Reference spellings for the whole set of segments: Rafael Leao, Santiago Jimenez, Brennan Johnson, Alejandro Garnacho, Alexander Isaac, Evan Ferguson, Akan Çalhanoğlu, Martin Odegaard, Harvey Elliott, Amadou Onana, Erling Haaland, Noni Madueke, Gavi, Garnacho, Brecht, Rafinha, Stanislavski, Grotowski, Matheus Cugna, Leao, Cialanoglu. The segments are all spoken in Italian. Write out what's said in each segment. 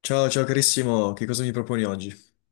Ciao, ciao carissimo, che cosa mi proponi oggi?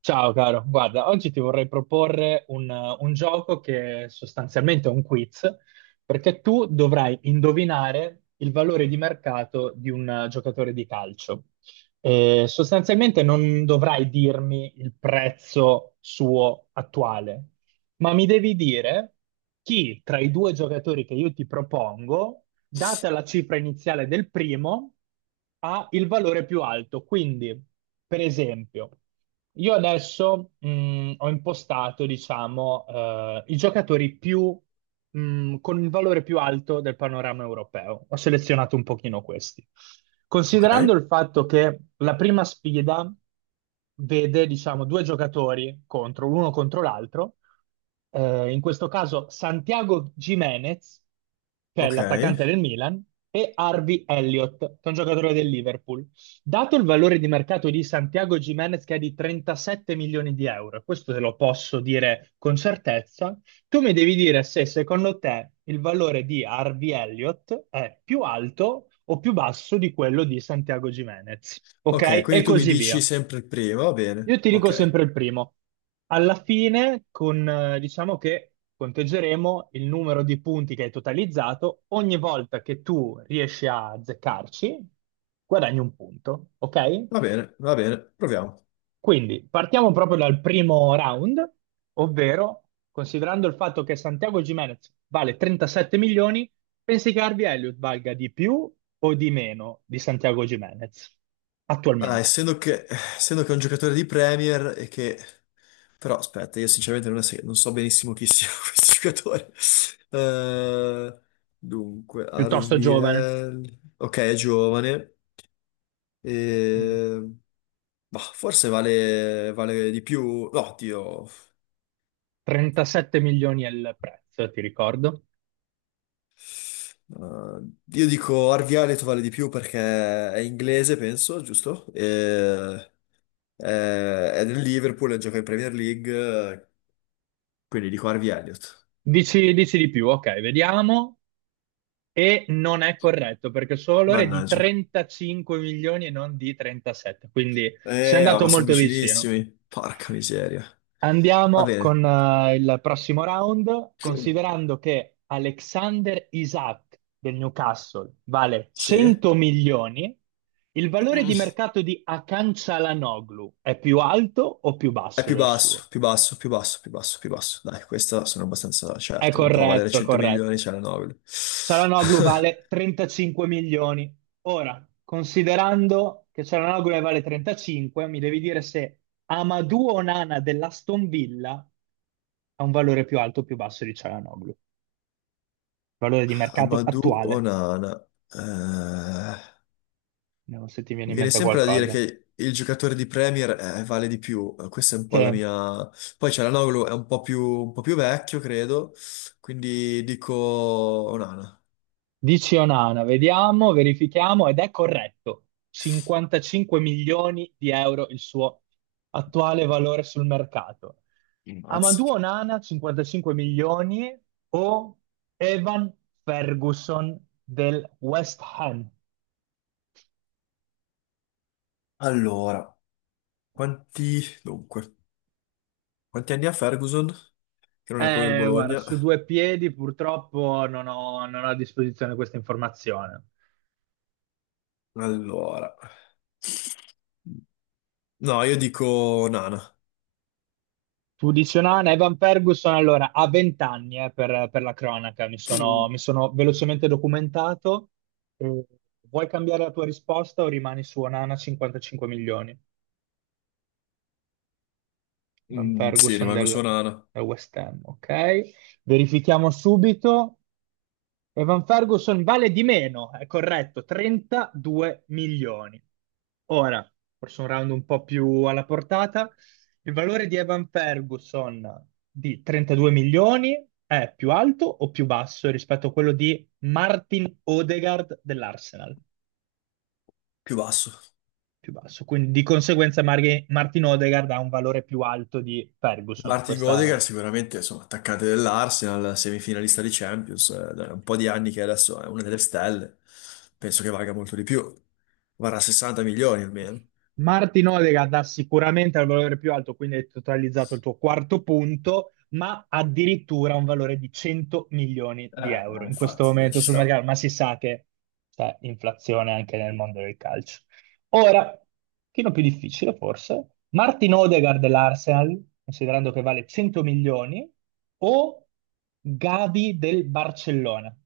Ciao caro, guarda, oggi ti vorrei proporre un gioco che è sostanzialmente un quiz, perché tu dovrai indovinare il valore di mercato di un giocatore di calcio. Sostanzialmente non dovrai dirmi il prezzo suo attuale, ma mi devi dire chi tra i due giocatori che io ti propongo data la cifra iniziale del primo, ha il valore più alto. Quindi, per esempio, io adesso ho impostato, diciamo, i giocatori più, con il valore più alto del panorama europeo. Ho selezionato un pochino questi. Ok, Considerando il fatto che la prima sfida vede, diciamo, due giocatori contro, l'uno contro l'altro, in questo caso Santiago Jimenez, che è ok, l'attaccante del Milan, e Harvey Elliott, che è un giocatore del Liverpool. Dato il valore di mercato di Santiago Jimenez, che è di 37 milioni di euro, questo te lo posso dire con certezza, tu mi devi dire se secondo te il valore di Harvey Elliott è più alto o più basso di quello di Santiago Jimenez. ok, Ok? E quindi tu mi così dici via. sempre il primo, va Io bene, ti dico ok, sempre il primo. Alla fine, diciamo che conteggeremo il numero di punti che hai totalizzato. Ogni volta che tu riesci a azzeccarci, guadagni un punto, ok? Va bene, proviamo. Quindi partiamo proprio dal primo round, ovvero considerando il fatto che Santiago Gimenez vale 37 milioni, pensi che Harvey Elliott valga di più o di meno di Santiago Gimenez Ah, attualmente? Essendo che è un giocatore di Premier e che... Però aspetta, io sinceramente non, se- non so benissimo chi sia questo giocatore. Eh, Dunque, Piuttosto giovane. RVL... Ok, è giovane, Mm. e... Bah, vale di più... No, Dio. 37 milioni è il prezzo, ti ricordo. Uh, io dico Arvialet vale di più perché è inglese, penso, giusto? È, è nel Liverpool, gioca in Premier League, eh, quindi dico Harvey Elliott. Dici di più, ok, vediamo. E non è corretto perché il suo valore è di Mannaggia. 35 milioni e non di 37, quindi si è andato Ma sono molto vicino. vicinissimi. Porca miseria. Va Andiamo con bene. eh, il prossimo round, considerando che Alexander Isaac del Newcastle vale Sì. 100 milioni, il valore di mercato di Akan Çalhanoğlu è più alto o più È basso più del suo? basso, più basso, più basso, più basso, più basso. Dai, questa sono abbastanza È certo. Non può valere corretto, è 100 milioni, corretto. c'è la Nobel. Cialanoglu vale 35 milioni. Ora, considerando che Cialanoglu ne vale 35, mi devi dire se Amadou Onana dell'Aston Villa ha un valore più alto o più basso di Cialanoglu. Valore di mercato Amadou attuale, Onana. Eh, non so se ti viene Mi in viene mente sempre da dire qualcosa. che il giocatore di Premier vale di più. Questa è un po' la Sì. mia... Poi Cialanoglu è un po' più vecchio, credo, quindi dico Onana. Dici Onana, vediamo, verifichiamo ed è corretto. 55 milioni di euro il suo attuale valore sul mercato. Mm. Mazza. Amadou Onana 55 milioni o Evan Ferguson del West Ham? Allora, quanti... Dunque, quanti anni ha Ferguson? Che non è quello del Guarda, Bologna. su due piedi purtroppo non ho a disposizione questa informazione. Allora... No, io dico Onana. Tu dici, no, no, Evan Ferguson, allora, ha 20 anni per la cronaca, mi Mm. sono, mi sono velocemente documentato. Eh, vuoi cambiare la tua risposta o rimani su Onana 55 milioni? Evan Mm, sì, Ferguson rimango del, su Onana. del West Ham, ok? Verifichiamo subito. Evan Ferguson vale di meno, è corretto, 32 milioni. Ora, forse un round un po' più alla portata, il valore di Evan Ferguson di 32 milioni è più alto o più basso rispetto a quello di Martin Odegaard dell'Arsenal? Più basso. Più basso, quindi di conseguenza Martin Odegaard ha un valore più alto di Ferguson. Martin Odegaard Questa sicuramente, insomma, attaccante dell'Arsenal, semifinalista di Champions, da un po' di anni che adesso è una delle stelle, penso che valga molto di più, varrà 60 milioni almeno. Martin Odegaard dà sicuramente al valore più alto, quindi hai totalizzato il tuo quarto punto, ma addirittura un valore di 100 milioni Eh, di euro in questo Infatti, dai, momento ci sul sta. mercato, ma si sa che c'è inflazione anche nel mondo del calcio. Ora, un pochino più difficile forse, Martin Odegaard dell'Arsenal, considerando che vale 100 milioni, o Gavi del Barcellona?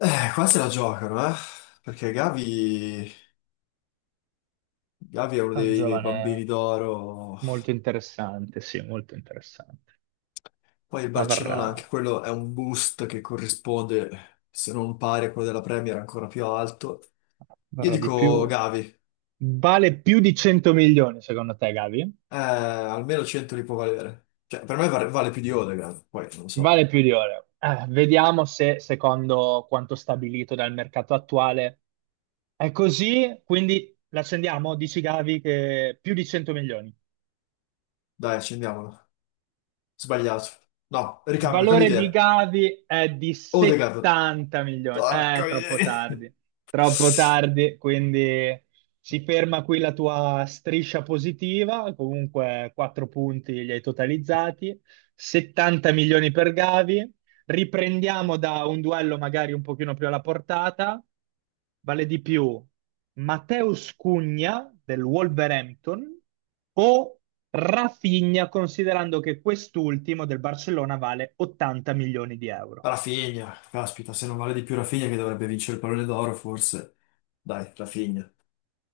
Qua se la giocano, eh? Perché Gavi, Gavi è uno È un dei, dei bambini giovane d'oro. molto interessante, sì, molto interessante, Poi il ma varrà... Barcellona, anche quello è un boost che corrisponde, se non pari a quello della Premier, ancora più alto. Io Varrà di dico più. Gavi. Vale più di 100 milioni, secondo te, Gavi? Almeno 100 li può valere. Cioè, vale più di Odegaard, poi non lo so. Vale più di oro. Vediamo se, secondo quanto stabilito dal mercato attuale, è così. Quindi l'accendiamo, dici Gavi, che più di 100 milioni. Dai, accendiamolo. Sbagliato. No, Il ricambio, cambio valore di idea. Gavi è di Odegaard. 70 milioni. Eh, Porca troppo miseria. tardi, troppo tardi, quindi si ferma qui la tua striscia positiva, comunque 4 punti li hai totalizzati, 70 milioni per Gavi. Riprendiamo da un duello magari un pochino più alla portata, vale di più Matheus Cugna del Wolverhampton o Rafinha, considerando che quest'ultimo del Barcellona vale 80 milioni di euro. Rafinha, caspita, se non vale di più Rafinha che dovrebbe vincere il pallone d'oro, forse. Dai, Rafinha.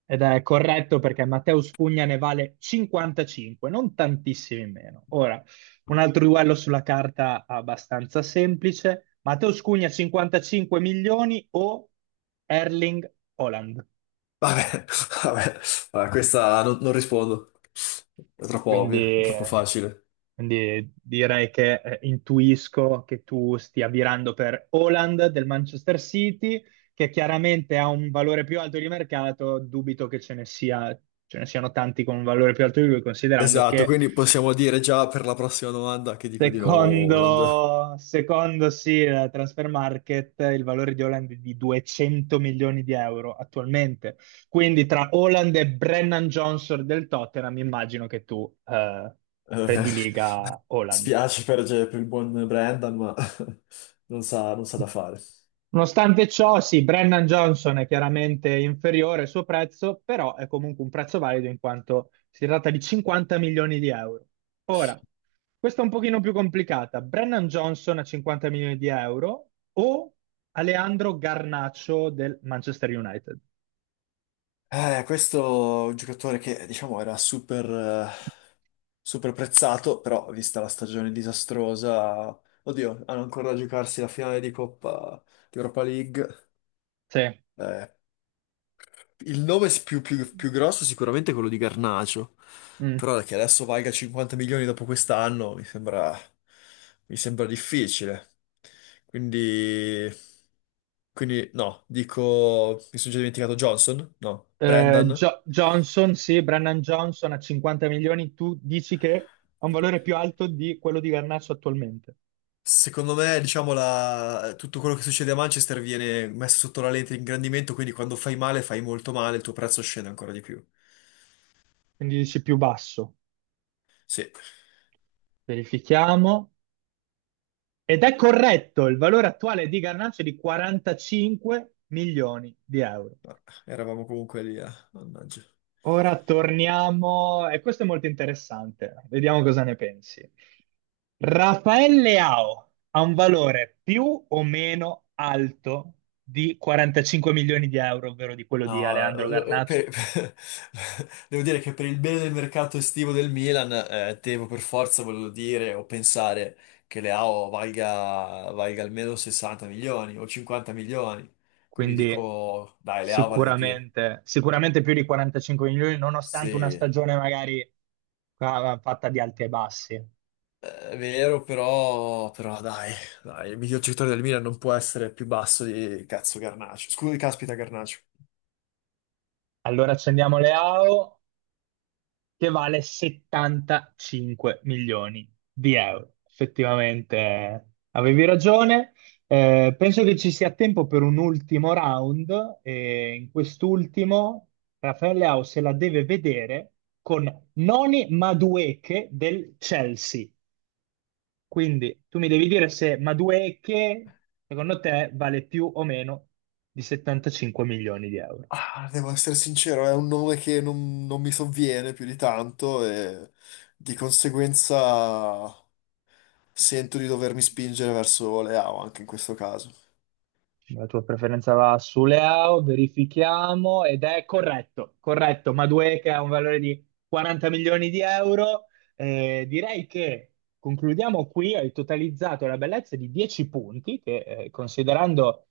Ed è corretto perché Mateus Cugna ne vale 55, non tantissimi meno. Ora, un altro duello sulla carta abbastanza semplice. Mateus Cugna 55 milioni o Erling Haaland. Vabbè, vabbè, questa non rispondo. È troppo Quindi ovvia, è troppo eh, facile. Quindi direi che intuisco che tu stia virando per Haaland del Manchester City, che chiaramente ha un valore più alto di mercato. Dubito che ce ne siano tanti con un valore più alto di lui, considerando Esatto, che quindi possiamo dire già per la prossima domanda che dico di nuovo Holland. secondo sì, la Transfer Market, il valore di Haaland è di 200 milioni di euro attualmente. Quindi tra Haaland e Brennan Johnson del Tottenham, immagino che tu Eh, prediliga Haaland. spiace per il buon Brendan, ma non sa da fare. Nonostante ciò, sì, Brennan Johnson è chiaramente inferiore al suo prezzo, però è comunque un prezzo valido in quanto si tratta di 50 milioni di euro. Ora, questa è un pochino più complicata. Brennan Johnson a 50 milioni di euro o Alejandro Garnacho del Manchester United? Questo è un giocatore che, diciamo, era super, eh, super prezzato, però vista la stagione disastrosa, oddio, hanno ancora da giocarsi la finale di Coppa di Europa League. Sì. Eh, Il nome più grosso è sicuramente è quello di Garnacio, Mm. però che adesso valga 50 milioni dopo quest'anno mi sembra difficile. Quindi, quindi no, dico, mi sono già dimenticato Johnson, no, Brendan. Johnson, sì, Brennan Johnson a 50 milioni, tu dici che ha un valore più alto di quello di Garnacho attualmente, Secondo me, diciamo, la- tutto quello che succede a Manchester viene messo sotto la lente di ingrandimento, quindi quando fai male, fai molto male, il tuo prezzo scende ancora di più. quindi dici più basso. Sì, Verifichiamo. Ed è corretto, il valore attuale di Garnacho è di 45 milioni di euro. ma eravamo comunque lì, eh. Mannaggia. Ora torniamo, e questo è molto interessante, vediamo cosa ne pensi. Rafael Leao ha un valore più o meno alto di 45 milioni di euro, ovvero di quello di No, Alejandro eh, lo- eh, Garnacho, per- Devo dire che per il bene del mercato estivo del Milan, devo per forza volerlo dire o pensare che Leao valga almeno 60 milioni o 50 milioni. Quindi quindi dico, dai, Leao vale di più. sicuramente, sicuramente più di 45 milioni, Sì, nonostante una stagione magari fatta di alti e bassi. è vero, però dai, il miglior giocatore del Milan non può essere più basso di cazzo Garnacho. Scusi, caspita, Garnacho. Allora accendiamo le AO che vale 75 milioni di euro. Effettivamente avevi ragione. Penso che ci sia tempo per un ultimo round e in quest'ultimo Raffaele Leao se la deve vedere con Noni Madueke del Chelsea. Quindi tu mi devi dire se Madueke secondo te vale più o meno di 75 milioni di euro. Ah, devo essere sincero, è un nome che non mi sovviene più di tanto e di conseguenza sento di dovermi spingere verso Leao anche in questo caso. La tua preferenza va su Leao, verifichiamo ed è corretto, corretto. Madueke che ha un valore di 40 milioni di euro. Direi che concludiamo qui. Hai totalizzato la bellezza di 10 punti, che considerando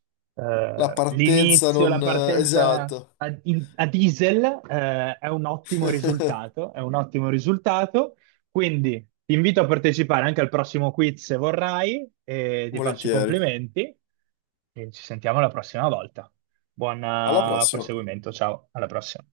La partenza l'inizio, non... la partenza esatto. A diesel, è un ottimo risultato. È un ottimo risultato. Quindi ti invito a partecipare anche al prossimo quiz se vorrai e ti faccio i Volentieri. complimenti e ci sentiamo la prossima volta. Buon Alla prossima. proseguimento, ciao, alla prossima.